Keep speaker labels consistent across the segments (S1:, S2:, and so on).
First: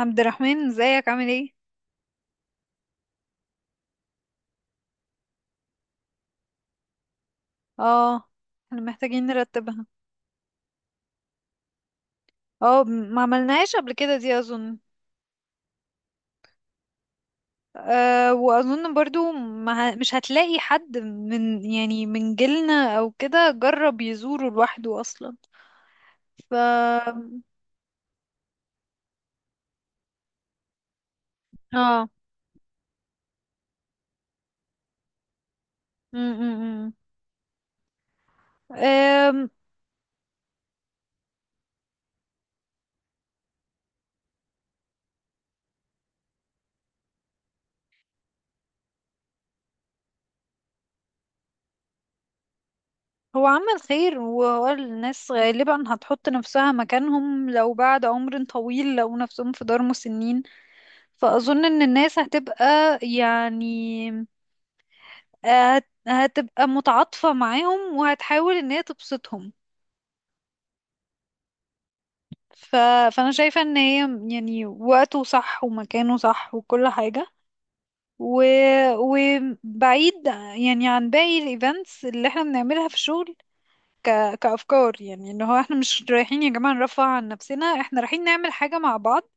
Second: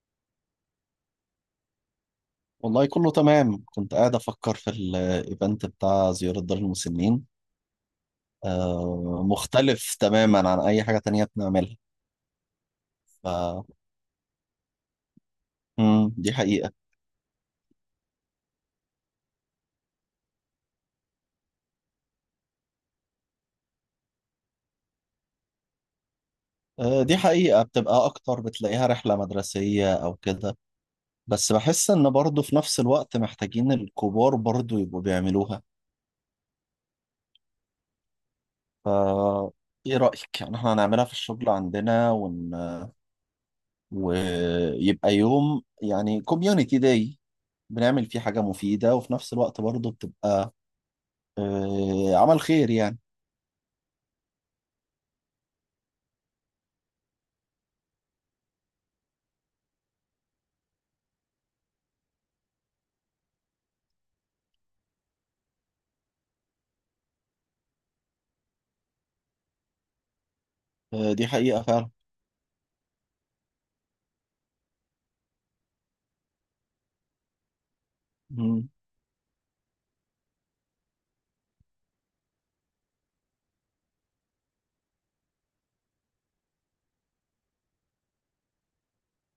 S1: عبد الرحمن، ازيك؟ عامل ايه؟
S2: والله كله تمام. كنت قاعد أفكر في الإيفنت بتاع زيارة دار المسنين.
S1: اه، احنا
S2: آه،
S1: محتاجين نرتبها.
S2: مختلف تماما عن أي حاجة تانية بنعملها.
S1: اه، ما
S2: ف...
S1: عملناهاش قبل كده دي اظن.
S2: دي حقيقة.
S1: أه، واظن برضو ما ه- مش هتلاقي حد من يعني من جيلنا او كده جرب يزوره لوحده اصلا. ف
S2: آه،
S1: اه
S2: دي حقيقة، بتبقى أكتر بتلاقيها رحلة مدرسية أو كده، بس بحس إن برضه في نفس الوقت محتاجين الكبار برضه يبقوا بيعملوها.
S1: م- م- م. أم،
S2: ف إيه رأيك؟ يعني إحنا هنعملها في الشغل عندنا ويبقى يوم، يعني كوميونيتي داي، بنعمل فيه حاجة مفيدة وفي نفس الوقت برضه بتبقى آه، عمل خير يعني.
S1: هو عمل خير، وهو الناس غالبا هتحط نفسها مكانهم لو بعد عمر طويل لو نفسهم في دار مسنين. فأظن إن الناس هتبقى، يعني هتبقى متعاطفة معاهم وهتحاول ان هي تبسطهم.
S2: آه، دي حقيقة فعلا.
S1: ف... فانا شايفة ان هي يعني وقته صح ومكانه صح وكل حاجة، و...
S2: مم.
S1: وبعيد يعني عن باقي الايفنتس اللي احنا بنعملها في الشغل. كأفكار، يعني ان هو احنا مش رايحين يا جماعة نرفع عن نفسنا، احنا رايحين نعمل حاجة مع بعض.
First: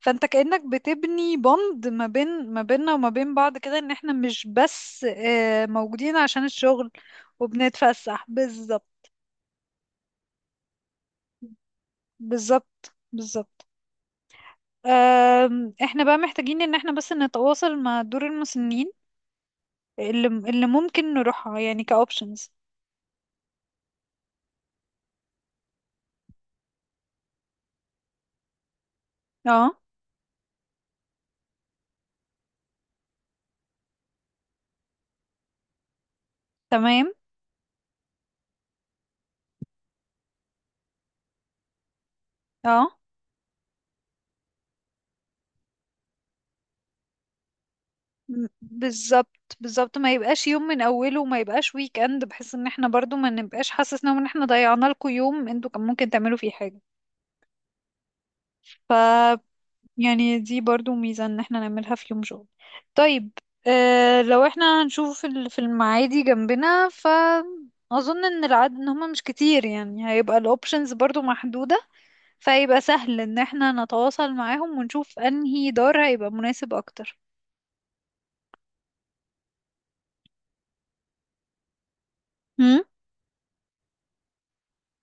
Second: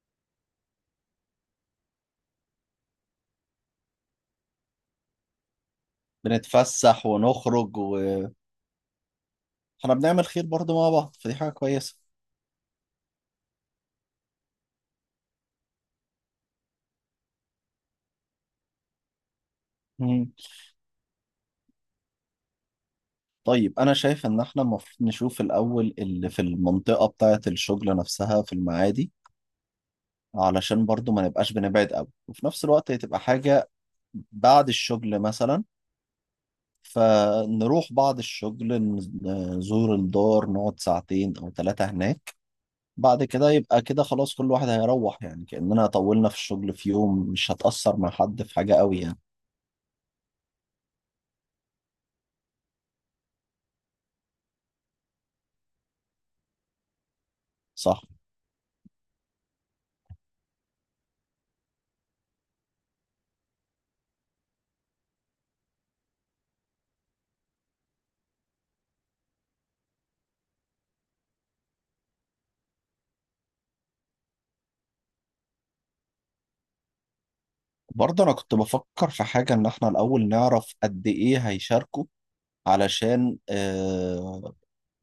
S1: فانت كأنك بتبني بوند ما بين ما بيننا وما بين بعض كده، ان احنا مش بس موجودين عشان الشغل.
S2: بنتفسح ونخرج
S1: وبنتفسح
S2: واحنا
S1: بالظبط.
S2: بنعمل خير برضه مع بعض، فدي حاجة كويسة.
S1: بالظبط، بالظبط. احنا بقى محتاجين ان احنا بس نتواصل مع دور المسنين اللي
S2: مم.
S1: اللي ممكن نروحها يعني كاوبشنز.
S2: طيب، أنا شايف إن احنا المفروض نشوف الأول اللي في المنطقة بتاعة الشغل نفسها، في المعادي،
S1: اه،
S2: علشان برضه ما نبقاش بنبعد قوي، وفي نفس الوقت هي تبقى حاجة بعد الشغل مثلا.
S1: تمام.
S2: فنروح بعد الشغل، نزور الدار، نقعد ساعتين أو ثلاثة هناك،
S1: اه،
S2: بعد كده يبقى كده خلاص، كل واحد هيروح، يعني كأننا طولنا في الشغل في يوم، مش هتأثر مع حد في حاجة قوي يعني.
S1: بالظبط، بالظبط. ما يبقاش يوم من اوله وما يبقاش ويك اند، بحيث ان احنا برضو ما نبقاش حاسسنا ان احنا ضيعنا لكم يوم انتوا كان ممكن تعملوا فيه
S2: صح.
S1: حاجة. يعني دي برضو ميزة ان احنا نعملها في يوم شغل. طيب. اه، لو احنا هنشوف في في المعادي جنبنا، ف اظن ان العدد ان هما مش كتير، يعني هيبقى الاوبشنز برضو محدودة. فهيبقى سهل ان احنا نتواصل معاهم ونشوف انهي دار هيبقى مناسب اكتر.
S2: برضه أنا كنت بفكر في حاجة، إن إحنا الأول نعرف قد إيه هيشاركوا،
S1: هم؟
S2: علشان آه،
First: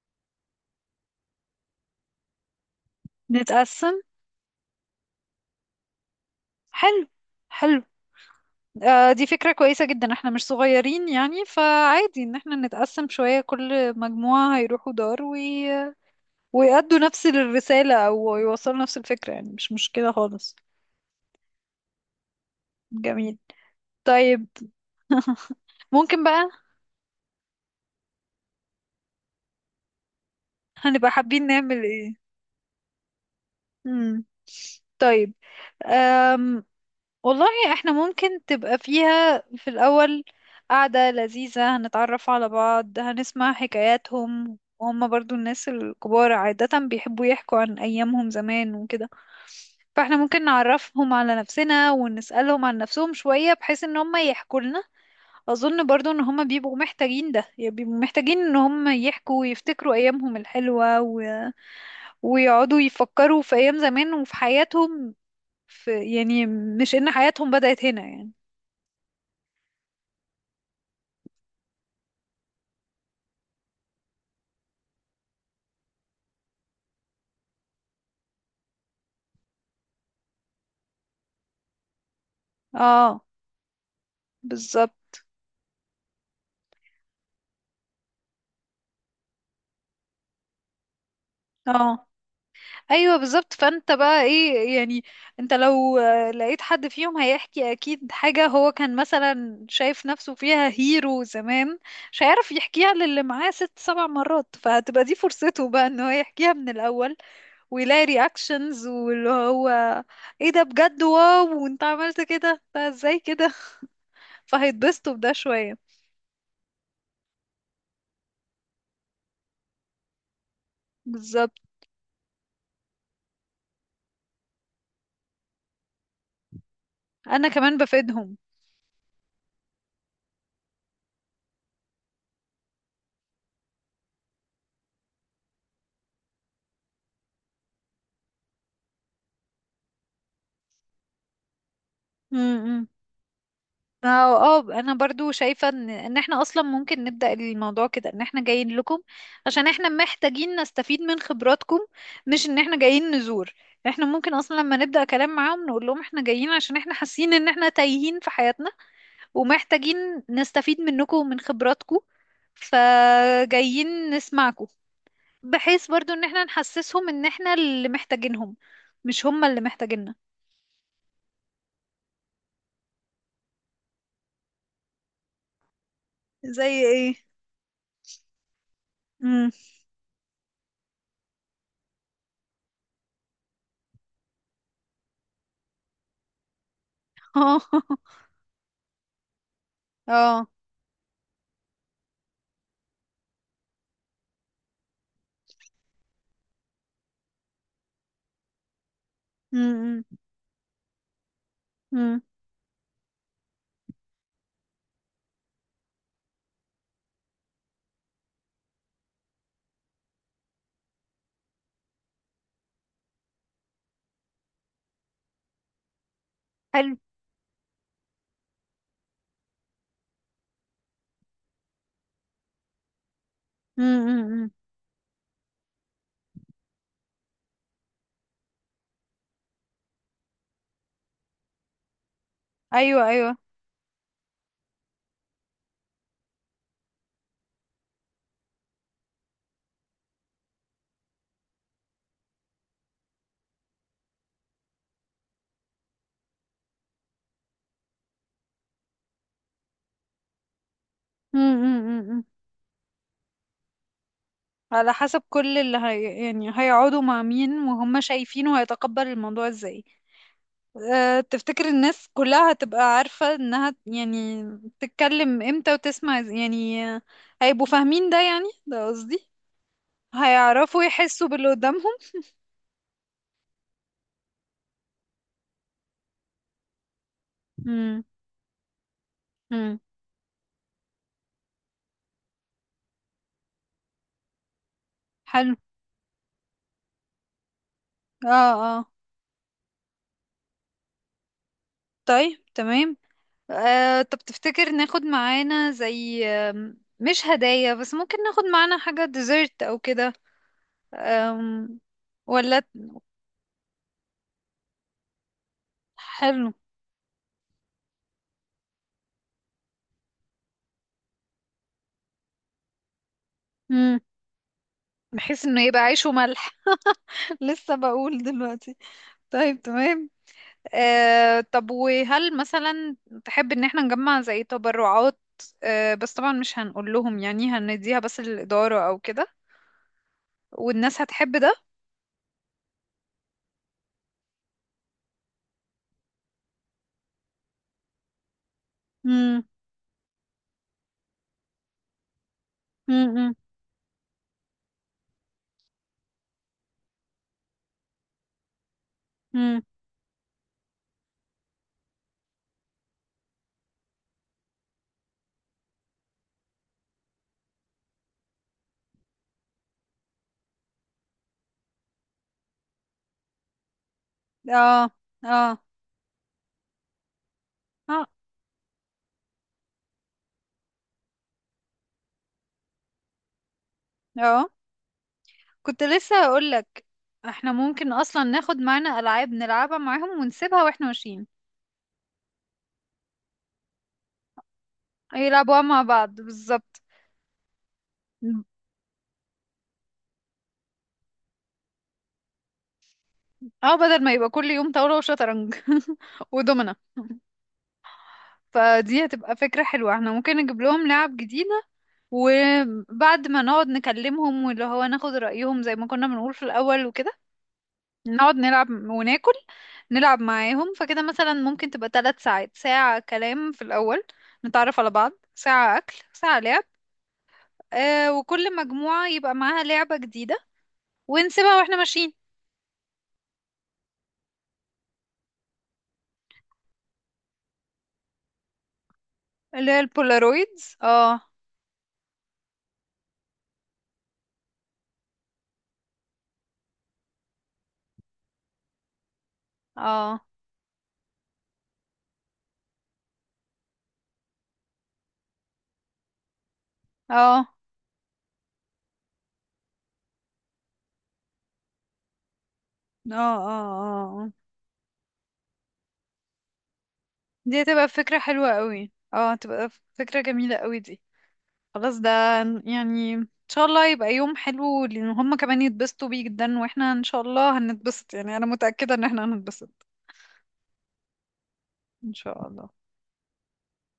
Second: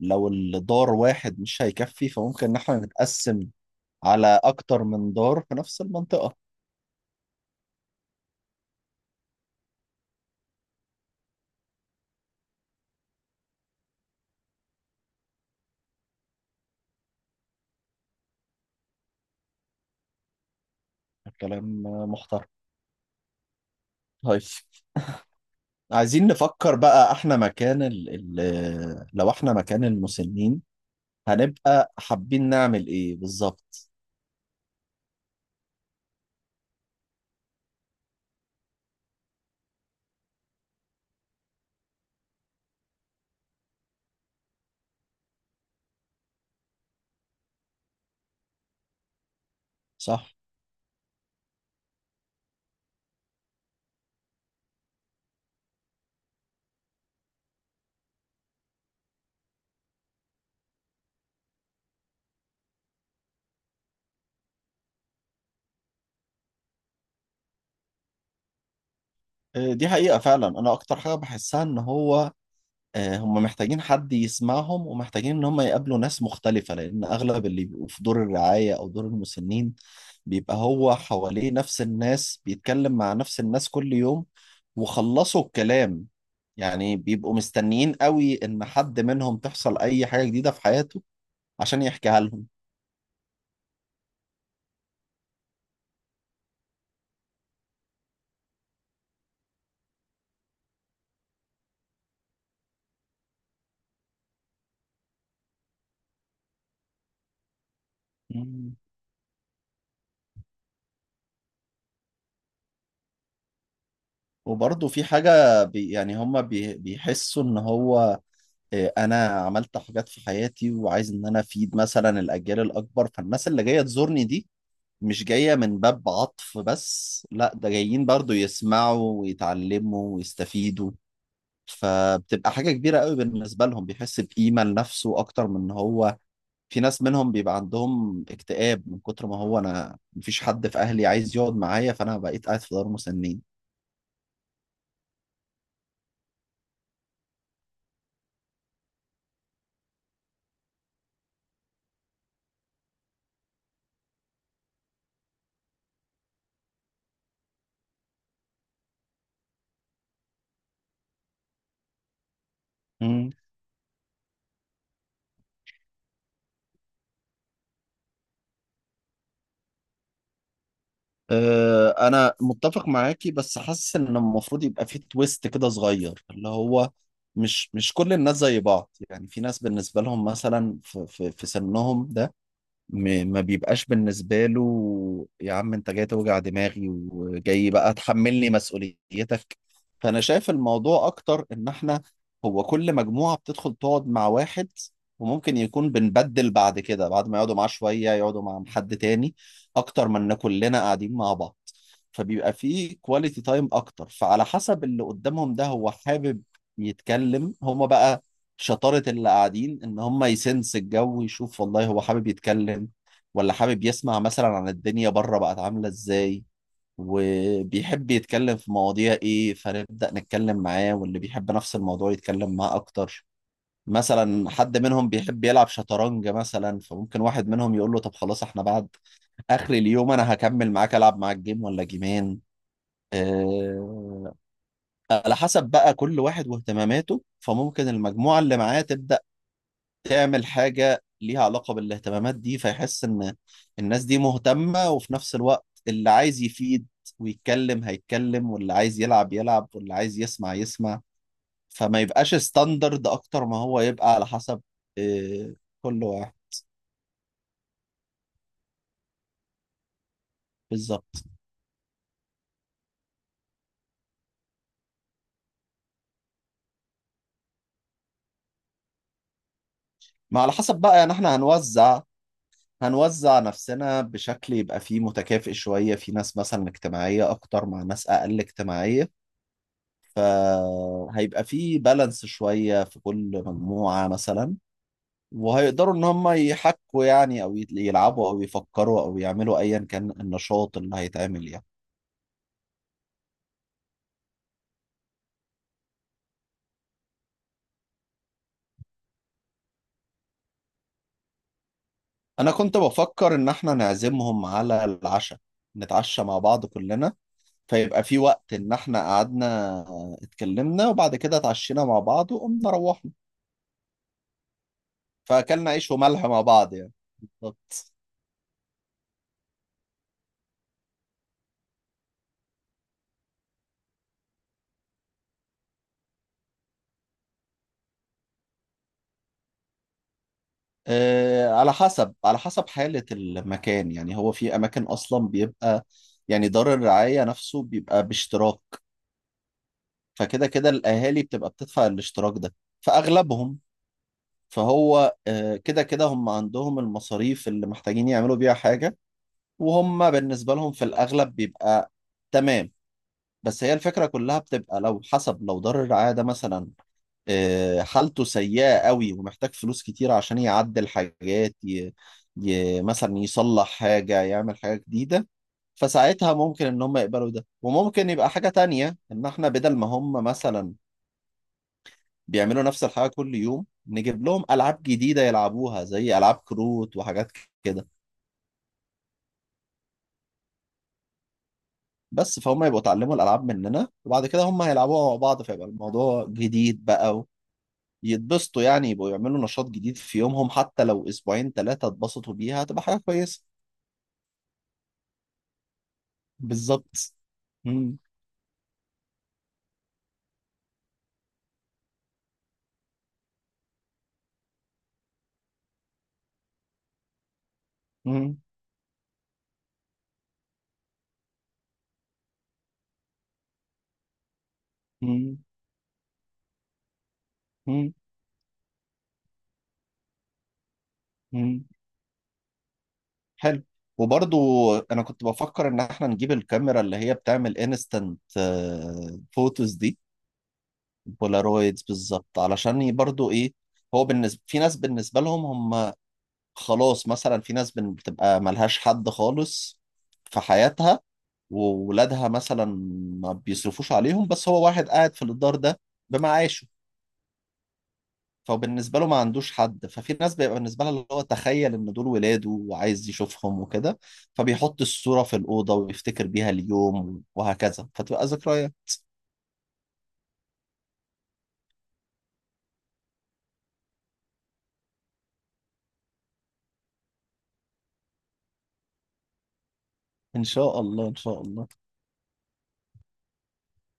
S2: لو الدار واحد مش هيكفي، فممكن إن إحنا نتقسم
S1: نتقسم.
S2: على أكتر من دار في نفس المنطقة.
S1: حلو، حلو. آه، دي فكرة كويسة جدا، احنا مش صغيرين يعني، فعادي ان احنا نتقسم شوية. كل مجموعة هيروحوا دار ويأدوا نفس الرسالة أو يوصلوا نفس الفكرة، يعني مش مشكلة خالص.
S2: كلام محترم.
S1: جميل.
S2: طيب،
S1: طيب. ممكن
S2: عايزين
S1: بقى.
S2: نفكر بقى إحنا مكان ال لو إحنا مكان المسنين،
S1: هنبقى حابين نعمل
S2: هنبقى
S1: ايه؟
S2: حابين نعمل إيه بالظبط.
S1: مم. طيب. أم. والله، احنا ممكن تبقى فيها في الأول قعدة لذيذة، هنتعرف على بعض، هنسمع حكاياتهم، وهم برضو الناس الكبار عادة بيحبوا يحكوا عن أيامهم زمان وكده. فاحنا
S2: صح.
S1: ممكن نعرفهم على نفسنا ونسألهم عن نفسهم شوية بحيث ان هم يحكوا لنا. اظن برضو ان هما بيبقوا محتاجين ده، يعني بيبقوا محتاجين ان هما يحكوا ويفتكروا ايامهم الحلوة ويقعدوا يفكروا في ايام زمان وفي حياتهم، في يعني مش ان حياتهم بدأت هنا يعني.
S2: آه، دي حقيقة فعلا، أنا أكتر حاجة بحسها إن هو آه، هم محتاجين حد يسمعهم، ومحتاجين إن هم يقابلوا ناس مختلفة، لأن أغلب اللي بيبقوا في دور الرعاية أو دور المسنين بيبقى هو حواليه نفس الناس، بيتكلم مع
S1: اه،
S2: نفس الناس كل يوم،
S1: بالظبط.
S2: وخلصوا الكلام، يعني بيبقوا مستنيين قوي إن حد منهم تحصل أي حاجة جديدة في حياته عشان
S1: اه،
S2: يحكيها لهم.
S1: ايوه بالظبط. فانت بقى ايه يعني؟ انت لو لقيت حد فيهم هيحكي اكيد حاجة هو كان مثلا شايف نفسه فيها هيرو زمان، مش هيعرف يحكيها للي معاه ست سبع مرات، فهتبقى دي فرصته بقى ان هو يحكيها من الاول ويلاقي
S2: مم.
S1: رياكشنز، واللي هو ايه ده بجد؟ واو، وانت عملت كده؟ ده ازاي كده؟
S2: وبرضه في
S1: فهيتبسطوا بده
S2: حاجة بي
S1: شوية.
S2: يعني هم بيحسوا إن هو إيه، انا عملت حاجات في حياتي وعايز ان انا
S1: بالظبط،
S2: افيد مثلا الاجيال الاكبر، فالناس اللي جايه تزورني دي مش جايه من باب عطف بس،
S1: انا
S2: لا، ده
S1: كمان
S2: جايين برضو
S1: بفيدهم.
S2: يسمعوا ويتعلموا ويستفيدوا. فبتبقى حاجه كبيره قوي بالنسبه لهم، بيحس بقيمه لنفسه، اكتر من ان هو في ناس منهم بيبقى عندهم اكتئاب من كتر ما هو انا مفيش حد في اهلي عايز يقعد معايا، فانا
S1: م-
S2: بقيت قاعد في
S1: م.
S2: دار مسنين.
S1: ما هو، اه، انا برضو شايفة ان احنا اصلا ممكن نبدأ الموضوع كده، ان احنا جايين لكم عشان احنا محتاجين نستفيد من خبراتكم، مش ان احنا جايين نزور. احنا ممكن اصلا لما نبدأ كلام معاهم نقول لهم احنا جايين عشان احنا حاسين ان احنا تايهين في حياتنا ومحتاجين نستفيد منكم ومن خبراتكم، فجايين نسمعكم، بحيث برضو ان احنا نحسسهم ان احنا اللي محتاجينهم، مش هم اللي محتاجيننا.
S2: آه، انا متفق معاكي، بس حاسس ان المفروض يبقى في تويست كده صغير، اللي
S1: زي
S2: هو
S1: ايه؟
S2: مش كل الناس زي بعض، يعني في
S1: امم.
S2: ناس بالنسبه لهم مثلا في سنهم ده ما بيبقاش بالنسبة له يا عم انت جاي توجع دماغي
S1: اه،
S2: وجاي بقى تحملني مسؤوليتك. فانا
S1: اه.
S2: شايف الموضوع اكتر ان احنا هو كل مجموعة بتدخل تقعد مع واحد، وممكن يكون بنبدل بعد كده، بعد ما يقعدوا معاه شوية يقعدوا مع حد تاني، اكتر من ان كلنا قاعدين مع بعض،
S1: امم.
S2: فبيبقى فيه كواليتي تايم اكتر. فعلى حسب اللي قدامهم ده، هو حابب يتكلم هما بقى، شطارة اللي قاعدين إن هم يسنس الجو، يشوف والله هو حابب يتكلم ولا حابب يسمع مثلا عن الدنيا بره بقت عاملة إزاي،
S1: حلو.
S2: وبيحب يتكلم في مواضيع إيه، فنبدأ نتكلم معاه، واللي بيحب نفس الموضوع يتكلم معاه أكتر.
S1: امم.
S2: مثلا حد منهم بيحب يلعب شطرنج مثلا، فممكن واحد منهم يقول له طب خلاص، احنا بعد آخر اليوم أنا هكمل معاك، ألعب معاك جيم ولا جيمين.
S1: ايوه، ايوه.
S2: آه، على حسب بقى كل واحد واهتماماته، فممكن المجموعة اللي معاه تبدأ تعمل حاجة ليها علاقة بالاهتمامات دي، فيحس إن الناس دي مهتمة، وفي نفس الوقت اللي عايز يفيد ويتكلم هيتكلم، واللي عايز يلعب يلعب، واللي عايز يسمع يسمع. فما
S1: امم.
S2: يبقاش ستاندرد أكتر، ما هو يبقى على حسب
S1: على حسب
S2: آه،
S1: كل اللي
S2: كل
S1: هي
S2: واحد.
S1: يعني هيقعدوا مع مين وهم شايفينه هيتقبل الموضوع ازاي. أه،
S2: بالظبط.
S1: تفتكر الناس كلها هتبقى عارفة انها يعني تتكلم امتى وتسمع يعني هيبقوا فاهمين ده؟ يعني ده قصدي،
S2: ما على حسب
S1: هيعرفوا
S2: بقى، يعني
S1: يحسوا
S2: احنا
S1: باللي قدامهم؟
S2: هنوزع، هنوزع نفسنا بشكل يبقى فيه متكافئ شوية، في ناس مثلا اجتماعية أكتر مع
S1: امم.
S2: ناس أقل اجتماعية،
S1: امم.
S2: فهيبقى فيه بالانس شوية في كل مجموعة مثلا.
S1: حلو.
S2: وهيقدروا ان هم يحكوا يعني، او يلعبوا او
S1: اه، اه.
S2: يفكروا او يعملوا ايا كان النشاط اللي هيتعمل يعني.
S1: طيب، تمام. طب تفتكر ناخد معانا زي مش هدايا بس ممكن ناخد معانا حاجة ديزرت او كده؟ آم،
S2: انا
S1: ولا؟
S2: كنت بفكر ان احنا نعزمهم على العشاء، نتعشى مع
S1: حلو.
S2: بعض كلنا، فيبقى في وقت ان احنا قعدنا اتكلمنا، وبعد كده اتعشينا مع بعض وقمنا روحنا.
S1: مم. بحيث انه
S2: فاكلنا
S1: يبقى
S2: عيش
S1: عيش
S2: وملح مع
S1: وملح.
S2: بعض يعني.
S1: لسه
S2: بالظبط.
S1: بقول دلوقتي. طيب، تمام. طب وهل مثلا تحب ان احنا نجمع زي تبرعات؟ بس طبعا مش هنقول لهم يعني، هنديها بس للإدارة او كده. والناس هتحب
S2: آه،
S1: ده؟
S2: على حسب، على حسب حالة المكان، يعني هو في اماكن اصلا بيبقى يعني دار الرعاية نفسه بيبقى باشتراك،
S1: مم.
S2: فكده كده الأهالي بتبقى بتدفع الاشتراك ده،
S1: مم. مم.
S2: فأغلبهم فهو آه، كده كده هم عندهم المصاريف اللي محتاجين يعملوا بيها حاجة،
S1: مم.
S2: وهم بالنسبة لهم في الأغلب بيبقى تمام. بس هي الفكرة كلها بتبقى لو حسب، لو دار الرعاية ده مثلا آه، حالته سيئة قوي ومحتاج فلوس كتير عشان يعدل حاجات مثلا يصلح حاجة، يعمل حاجة
S1: اه،
S2: جديدة.
S1: اه،
S2: فساعتها ممكن ان هم يقبلوا ده.
S1: اه،
S2: وممكن يبقى حاجة تانية، ان احنا بدل ما هم مثلا بيعملوا نفس الحاجة كل يوم، نجيب لهم
S1: اه.
S2: ألعاب جديدة
S1: كنت
S2: يلعبوها، زي
S1: لسه
S2: ألعاب
S1: هقولك،
S2: كروت وحاجات
S1: احنا
S2: كده.
S1: ممكن اصلا ناخد معانا العاب نلعبها معاهم ونسيبها واحنا ماشيين.
S2: بس فهم يبقوا اتعلموا الألعاب مننا، وبعد كده هم هيلعبوها مع بعض،
S1: يلعبوها
S2: فيبقى
S1: مع بعض
S2: الموضوع
S1: بالظبط.
S2: جديد بقى، يتبسطوا يعني، يبقوا يعملوا نشاط جديد في يومهم، حتى لو أسبوعين ثلاثة اتبسطوا بيها هتبقى حاجة كويسة.
S1: اه، بدل ما يبقى كل يوم طاولة وشطرنج. ودومنا.
S2: بالظبط. مم،
S1: فدي هتبقى فكرة حلوة، احنا ممكن نجيب لهم لعب جديدة، وبعد ما نقعد نكلمهم واللي هو ناخد رأيهم زي ما كنا بنقول في الأول وكده، نقعد
S2: مم،
S1: نلعب وناكل، نلعب معاهم. فكده مثلا ممكن تبقى 3 ساعات، ساعة كلام في الأول نتعرف على بعض،
S2: مم،
S1: ساعة أكل، ساعة لعب.
S2: مم،
S1: وكل مجموعة يبقى معاها لعبة جديدة ونسيبها
S2: مم.
S1: واحنا ماشيين.
S2: حلو. وبرضو انا كنت بفكر ان احنا نجيب الكاميرا اللي هي بتعمل انستنت
S1: اللي
S2: فوتوز
S1: هي
S2: دي.
S1: البولارويدز. اه،
S2: بولارويدز بالظبط. علشان برضو ايه، هو بالنسبة في ناس بالنسبة لهم هم خلاص مثلا، في ناس بتبقى ملهاش حد خالص
S1: اه،
S2: في حياتها، وولادها مثلا ما بيصرفوش عليهم، بس هو واحد قاعد في الدار ده بمعاشه،
S1: اه، اه،
S2: فبالنسبة له ما عندوش حد. ففي ناس بيبقى بالنسبة لها اللي هو تخيل ان دول ولاده وعايز
S1: اه،
S2: يشوفهم وكده،
S1: اه،
S2: فبيحط الصورة في الأوضة ويفتكر بيها اليوم،
S1: دي هتبقى
S2: وهكذا
S1: فكرة
S2: فتبقى
S1: حلوة
S2: ذكريات.
S1: قوي. اه، هتبقى فكرة جميلة قوي دي. خلاص ده، يعني ان شاء الله يبقى يوم حلو لان هما كمان يتبسطوا بيه جدا، واحنا ان شاء الله هنتبسط، يعني انا متأكدة ان احنا هنتبسط
S2: إن شاء الله، إن شاء الله.
S1: ان شاء الله.